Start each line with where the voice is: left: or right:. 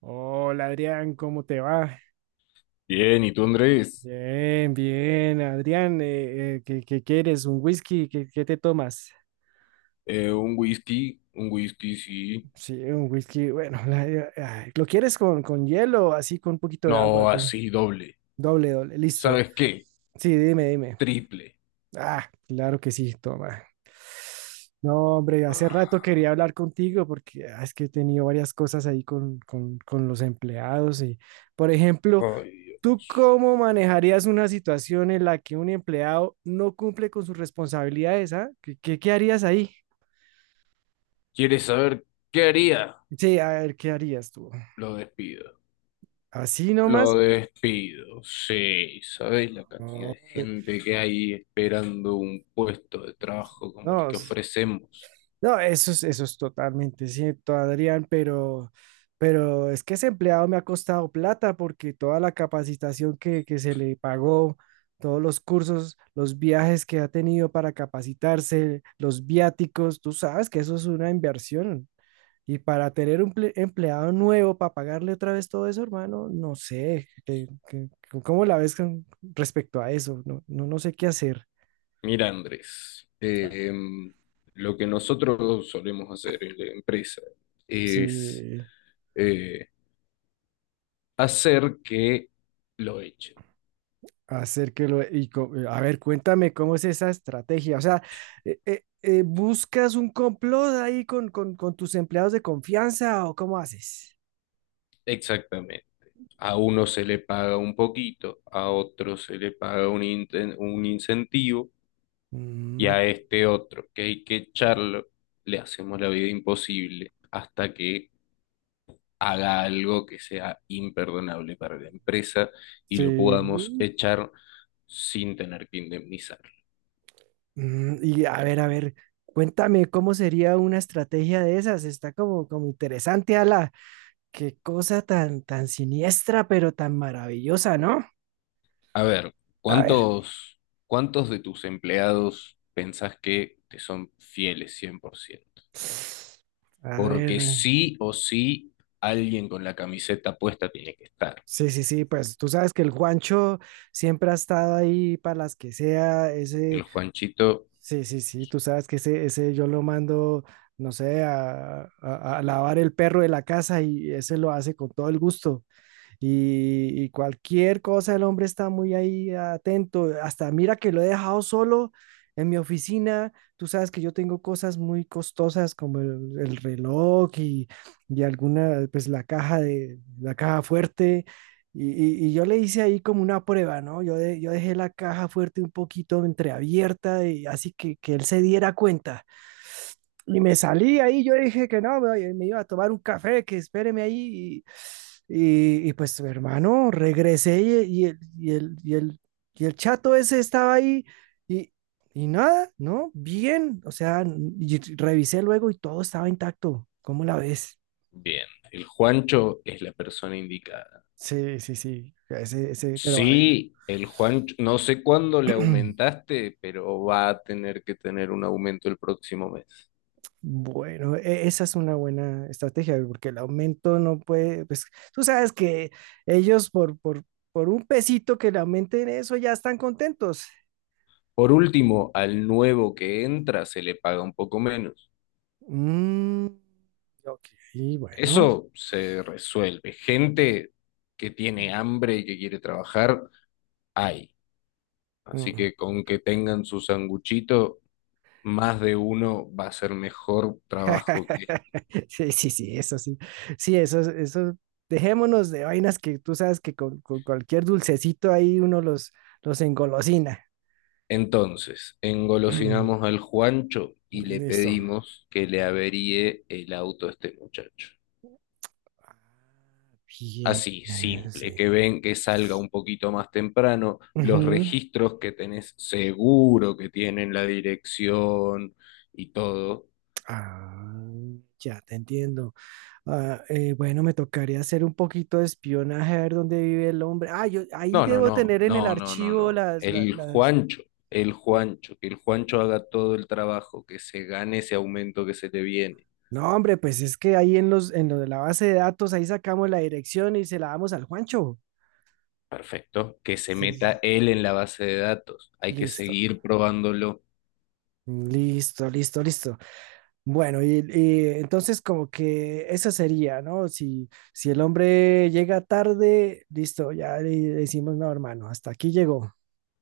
right: Hola Adrián, ¿cómo te va?
left: Bien, ¿y tú, Andrés?
right: Bien, Adrián, ¿qué quieres? ¿Un whisky? ¿Qué te tomas?
left: Un whisky, sí.
right: Sí, un whisky, bueno, ay, ¿lo quieres con hielo, así con un poquito de agua?
left: No,
right: Que
left: así, doble.
right: doble, doble, listo.
left: ¿Sabes qué?
right: Sí, dime, dime.
left: Triple.
right: Ah, claro que sí, toma. No, hombre, hace
left: Ah,
right: rato quería hablar contigo porque es que he tenido varias cosas ahí con los empleados y, por ejemplo,
left: Ay,
right: ¿tú
left: Dios.
right: cómo manejarías una situación en la que un empleado no cumple con sus responsabilidades, ah? ¿Qué harías ahí?
left: ¿Quieres saber qué haría?
right: Sí, a ver, ¿qué harías tú?
left: Lo despido.
right: ¿Así
left: Lo
right: nomás?
left: despido, sí. ¿Sabes la cantidad
right: No,
left: de gente que hay esperando un puesto de trabajo como el
right: no,
left: que
right: es-
left: ofrecemos?
right: no, eso es totalmente cierto, Adrián, pero es que ese empleado me ha costado plata porque toda la capacitación que se le pagó, todos los cursos, los viajes que ha tenido para capacitarse, los viáticos, tú sabes que eso es una inversión. Y para tener un empleado nuevo, para pagarle otra vez todo eso, hermano, no sé, ¿cómo la ves con respecto a eso? No, no sé qué hacer.
left: Mira, Andrés,
right: Ah,
left: lo que nosotros solemos hacer en la empresa es...
right: sí,
left: eh, hacer que lo echen.
right: hacer que lo... Y, a ver, cuéntame cómo es esa estrategia. O sea, ¿buscas un complot ahí con tus empleados de confianza o cómo haces?
left: Exactamente. A uno se le paga un poquito, a otro se le paga un incentivo y
right: Mm,
left: a este otro que hay que echarlo, le hacemos la vida imposible hasta que haga algo que sea imperdonable para la empresa y lo podamos
right: sí.
left: echar sin tener que indemnizar.
right: Mm, y a ver, cuéntame cómo sería una estrategia de esas. Está como interesante, Ala. Qué cosa tan siniestra, pero tan maravillosa, ¿no?
left: A ver,
right: A ver.
left: ¿cuántos, cuántos de tus empleados pensás que te son fieles 100%?
right: A ver.
left: Porque sí o sí, alguien con la camiseta puesta tiene que estar.
right: Sí, pues tú sabes que el Juancho siempre ha estado ahí para las que sea,
left: El
right: ese,
left: Juanchito,
right: sí, tú sabes que ese yo lo mando, no sé, a lavar el perro de la casa y ese lo hace con todo el gusto. Y, y cualquier cosa el hombre está muy ahí atento. Hasta mira que lo he dejado solo en mi oficina. Tú sabes que yo tengo cosas muy costosas como el reloj y alguna, pues la caja de la caja fuerte. Y yo le hice ahí como una prueba, ¿no? Yo, yo dejé la caja fuerte un poquito entreabierta y así que él se diera cuenta. Y me salí ahí, yo dije que no, me iba a tomar un café, que espéreme ahí. Y pues, hermano, regresé y el chato ese estaba ahí y, y nada, ¿no? Bien, o sea, y revisé luego y todo estaba intacto. ¿Cómo la ves?
left: bien. El Juancho es la persona indicada.
right: Sí. Ese, pero a ver.
left: Sí, el Juancho, no sé cuándo le aumentaste, pero va a tener que tener un aumento el próximo mes.
right: Bueno, esa es una buena estrategia, porque el aumento no puede, pues tú sabes que ellos por un pesito que le aumenten eso ya están contentos.
left: Por último, al nuevo que entra se le paga un poco menos.
right: Mm, ok, bueno.
left: Eso se resuelve. Gente que tiene hambre y que quiere trabajar, hay. Así
right: Mm.
left: que con que tengan su sanguchito, más de uno va a ser mejor trabajo que este.
right: Sí, eso sí. Sí, eso, dejémonos de vainas que tú sabes que con cualquier dulcecito ahí uno los engolosina.
left: Entonces, engolosinamos al Juancho y le
right: Listo.
left: pedimos que le averíe el auto a este muchacho.
right: Bien,
left: Así,
right: bien, sí.
left: simple, que ven que salga un poquito más temprano, los
right: Ujú.
left: registros que tenés seguro que tienen la dirección y todo.
right: Ah, ya te entiendo. Ah, bueno, me tocaría hacer un poquito de espionaje a ver dónde vive el hombre. Ah, yo ahí
left: No, no,
right: debo
left: no,
right: tener en el
left: no, no, no,
right: archivo
left: no.
right: las, la- las,
left: El Juancho, que el Juancho haga todo el trabajo, que se gane ese aumento que se le viene.
right: No, hombre, pues es que ahí en en lo de la base de datos, ahí sacamos la dirección y se la damos al Juancho.
left: Perfecto. Que se
right: Sí, sí.
left: meta él en la base de datos. Hay que
right: Listo.
left: seguir probándolo.
right: Listo, listo, listo. Bueno, y entonces como que eso sería, ¿no? Si el hombre llega tarde, listo, ya le decimos, no, hermano, hasta aquí llegó.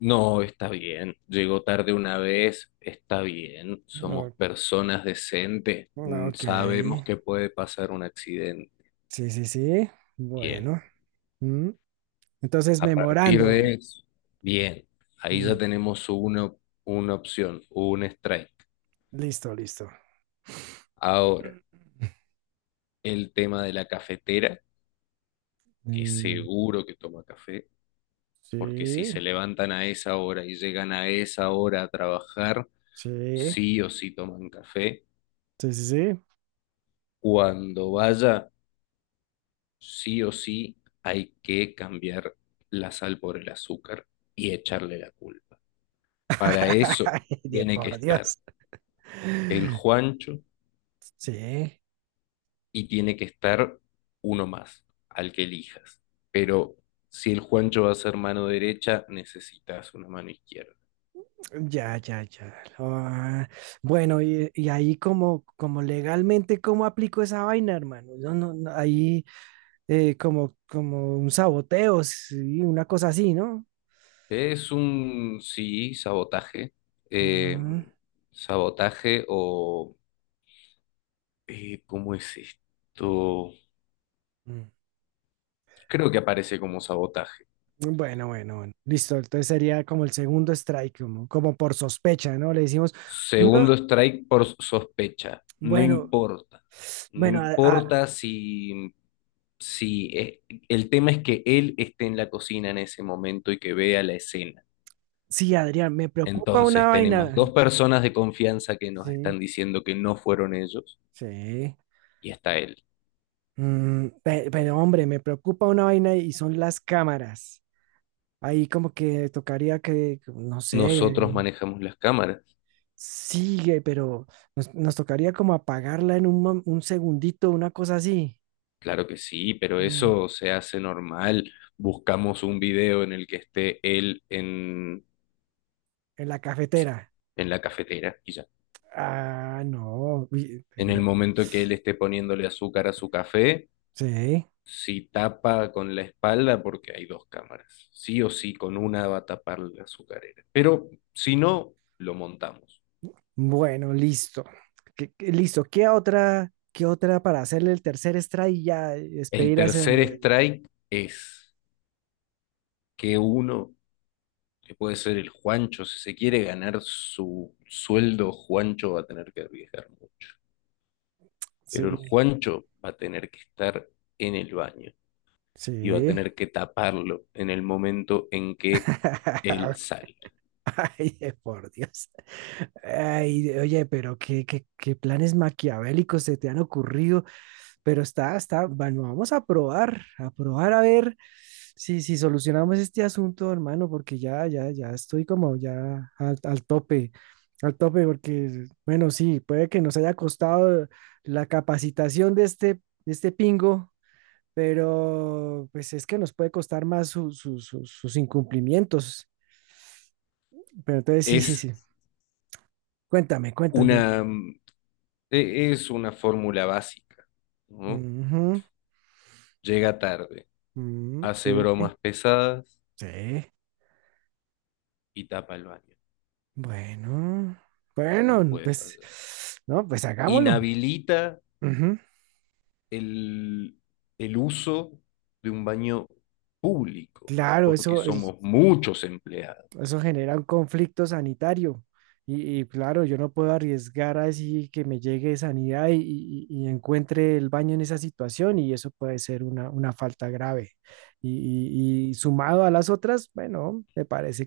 left: No, está bien. Llegó tarde una vez. Está bien. Somos
right: Ok.
left: personas decentes.
right: Ah,
left: Mm,
right: ok,
left: sabemos que puede pasar un accidente.
right: sí.
left: Bien.
right: Bueno. Mm. Entonces,
left: A partir
right: memorando.
left: de eso, bien. Ahí ya
right: Mm.
left: tenemos una opción, un strike.
right: Listo, listo.
left: Ahora, el tema de la cafetera, que
right: Mm,
left: seguro que toma café, porque si
right: Sí,
left: se levantan a esa hora y llegan a esa hora a trabajar,
right: sí,
left: sí o sí toman café.
right: sí sí.
left: Cuando vaya, sí o sí hay que cambiar la sal por el azúcar y echarle la culpa. Para eso
right: Ay, de
left: tiene que
right: por
left: estar
right: Dios.
left: el Juancho
right: Sí,
left: y tiene que estar uno más, al que elijas. Pero si el Juancho va a ser mano derecha, necesitas una mano izquierda.
right: ya, ya, ya. Ah, bueno, y ahí como legalmente, ¿cómo aplico esa vaina, hermano? No, no, no, ahí como, como un saboteo, sí, una cosa así, ¿no?
left: Es un, sí, sabotaje. eh,
right: Mm,
left: sabotaje ¿cómo es esto?
right: mm.
left: Creo que aparece como sabotaje.
right: Bueno. Listo. Entonces sería como el segundo strike, como por sospecha, ¿no? Le decimos, no,
left: Segundo strike por sospecha. No
right: bueno,
left: importa. No
right: bueno,
left: importa si el tema es que él esté en la cocina en ese momento y que vea la escena.
right: sí, Adrián, me preocupa una
left: Entonces tenemos
right: vaina.
left: dos personas de confianza que nos
right: Sí,
left: están diciendo que no fueron ellos
right: sí.
left: y está él.
right: Mm, pero hombre, me preocupa una vaina y son las cámaras. Ahí como que tocaría que, no sé,
left: Nosotros manejamos las cámaras.
right: sigue, pero nos tocaría como apagarla en un, un segundito, una cosa así,
left: Claro que sí, pero
right: Mm.
left: eso se hace normal. Buscamos un video en el que esté él
right: En la cafetera.
left: en la cafetera y ya.
right: Ah, no, uy,
left: En el momento que él esté poniéndole azúcar a su café,
right: sí,
left: si tapa con la espalda, porque hay dos cámaras, sí o sí, con una va a tapar la azucarera. Pero si no, lo montamos.
right: bueno, listo. Listo, qué otra para hacerle el tercer extra y ya
left: El
right: despedir a ese
left: tercer
right: hombre?
left: strike es que uno, que puede ser el Juancho, si se quiere ganar su sueldo, Juancho va a tener que arriesgar mucho. Pero el
right: Sí,
left: Juancho va a tener que estar en el baño y va a
right: sí.
left: tener que taparlo en el momento en que él sale.
right: Ay, por Dios. Ay, oye, pero qué planes maquiavélicos se te han ocurrido. Pero está, está, bueno, vamos a probar, a probar a ver si, si solucionamos este asunto, hermano, porque ya estoy como ya al, al tope, porque, bueno, sí, puede que nos haya costado la capacitación de este pingo, pero pues es que nos puede costar más sus incumplimientos. Pero entonces, sí, sí,
left: Es
right: sí. Cuéntame, cuéntame.
left: una, es una fórmula básica, ¿no?
right: Ujú.
left: Llega tarde,
right: Mm,
left: hace
right: sí,
left: bromas pesadas
right: sí.
left: y tapa el baño.
right: Bueno,
left: No
right: bueno,
left: puede
right: pues,
left: fallar.
right: no, pues hagámoslo.
left: Inhabilita
right: Ujú.
left: el, el uso de un baño público,
right: Claro,
left: porque
right: eso,
left: somos muchos empleados.
right: eso genera un conflicto sanitario. Y claro, yo no puedo arriesgar así que me llegue sanidad y, y encuentre el baño en esa situación y eso puede ser una falta grave. Y, y sumado a las otras, bueno, me parece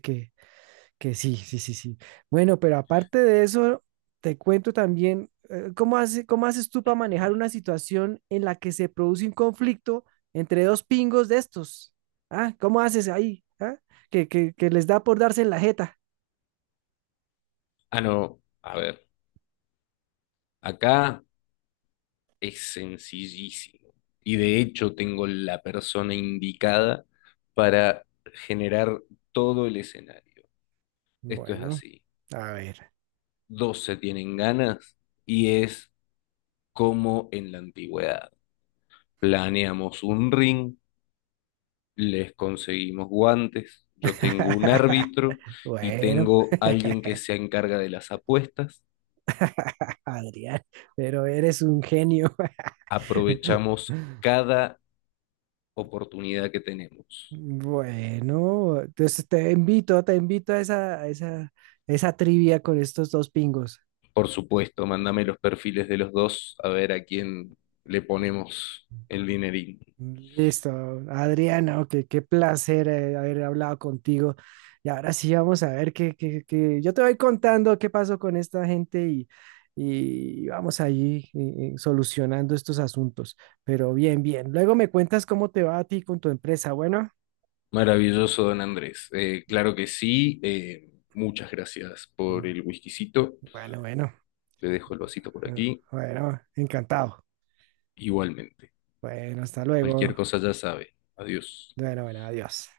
right: que sí. Bueno, pero aparte de eso, te cuento también cómo cómo haces tú para manejar una situación en la que se produce un conflicto entre dos pingos de estos. ¿Ah? ¿Cómo haces ahí? ¿Ah? Que, que les da por darse en la jeta.
left: Ah, no, a ver, acá es sencillísimo. Y de hecho tengo la persona indicada para generar todo el escenario. Esto es
right: Bueno,
left: así.
right: a ver.
left: Dos se tienen ganas y es como en la antigüedad. Planeamos un ring, les conseguimos guantes, yo tengo un árbitro y
right: Bueno,
left: tengo alguien que se encarga de las apuestas.
right: Adrián, pero eres un genio.
left: Aprovechamos cada oportunidad que tenemos.
right: Bueno, entonces te invito a esa, esa trivia con estos dos pingos.
left: Por supuesto, mándame los perfiles de los dos a ver a quién le ponemos el dinerín.
right: Listo, Adriana, ok, qué placer haber hablado contigo. Y ahora sí vamos a ver yo te voy contando qué pasó con esta gente y vamos ahí solucionando estos asuntos. Pero bien, bien. Luego me cuentas cómo te va a ti con tu empresa. Bueno,
left: Maravilloso, don Andrés. Claro que sí. Muchas gracias por el whiskycito.
right: bueno, bueno,
left: Le dejo el vasito por
right: bueno,
left: aquí.
right: bueno, encantado.
left: Igualmente.
right: Bueno, hasta luego.
left: Cualquier cosa ya sabe. Adiós.
right: Bueno, adiós.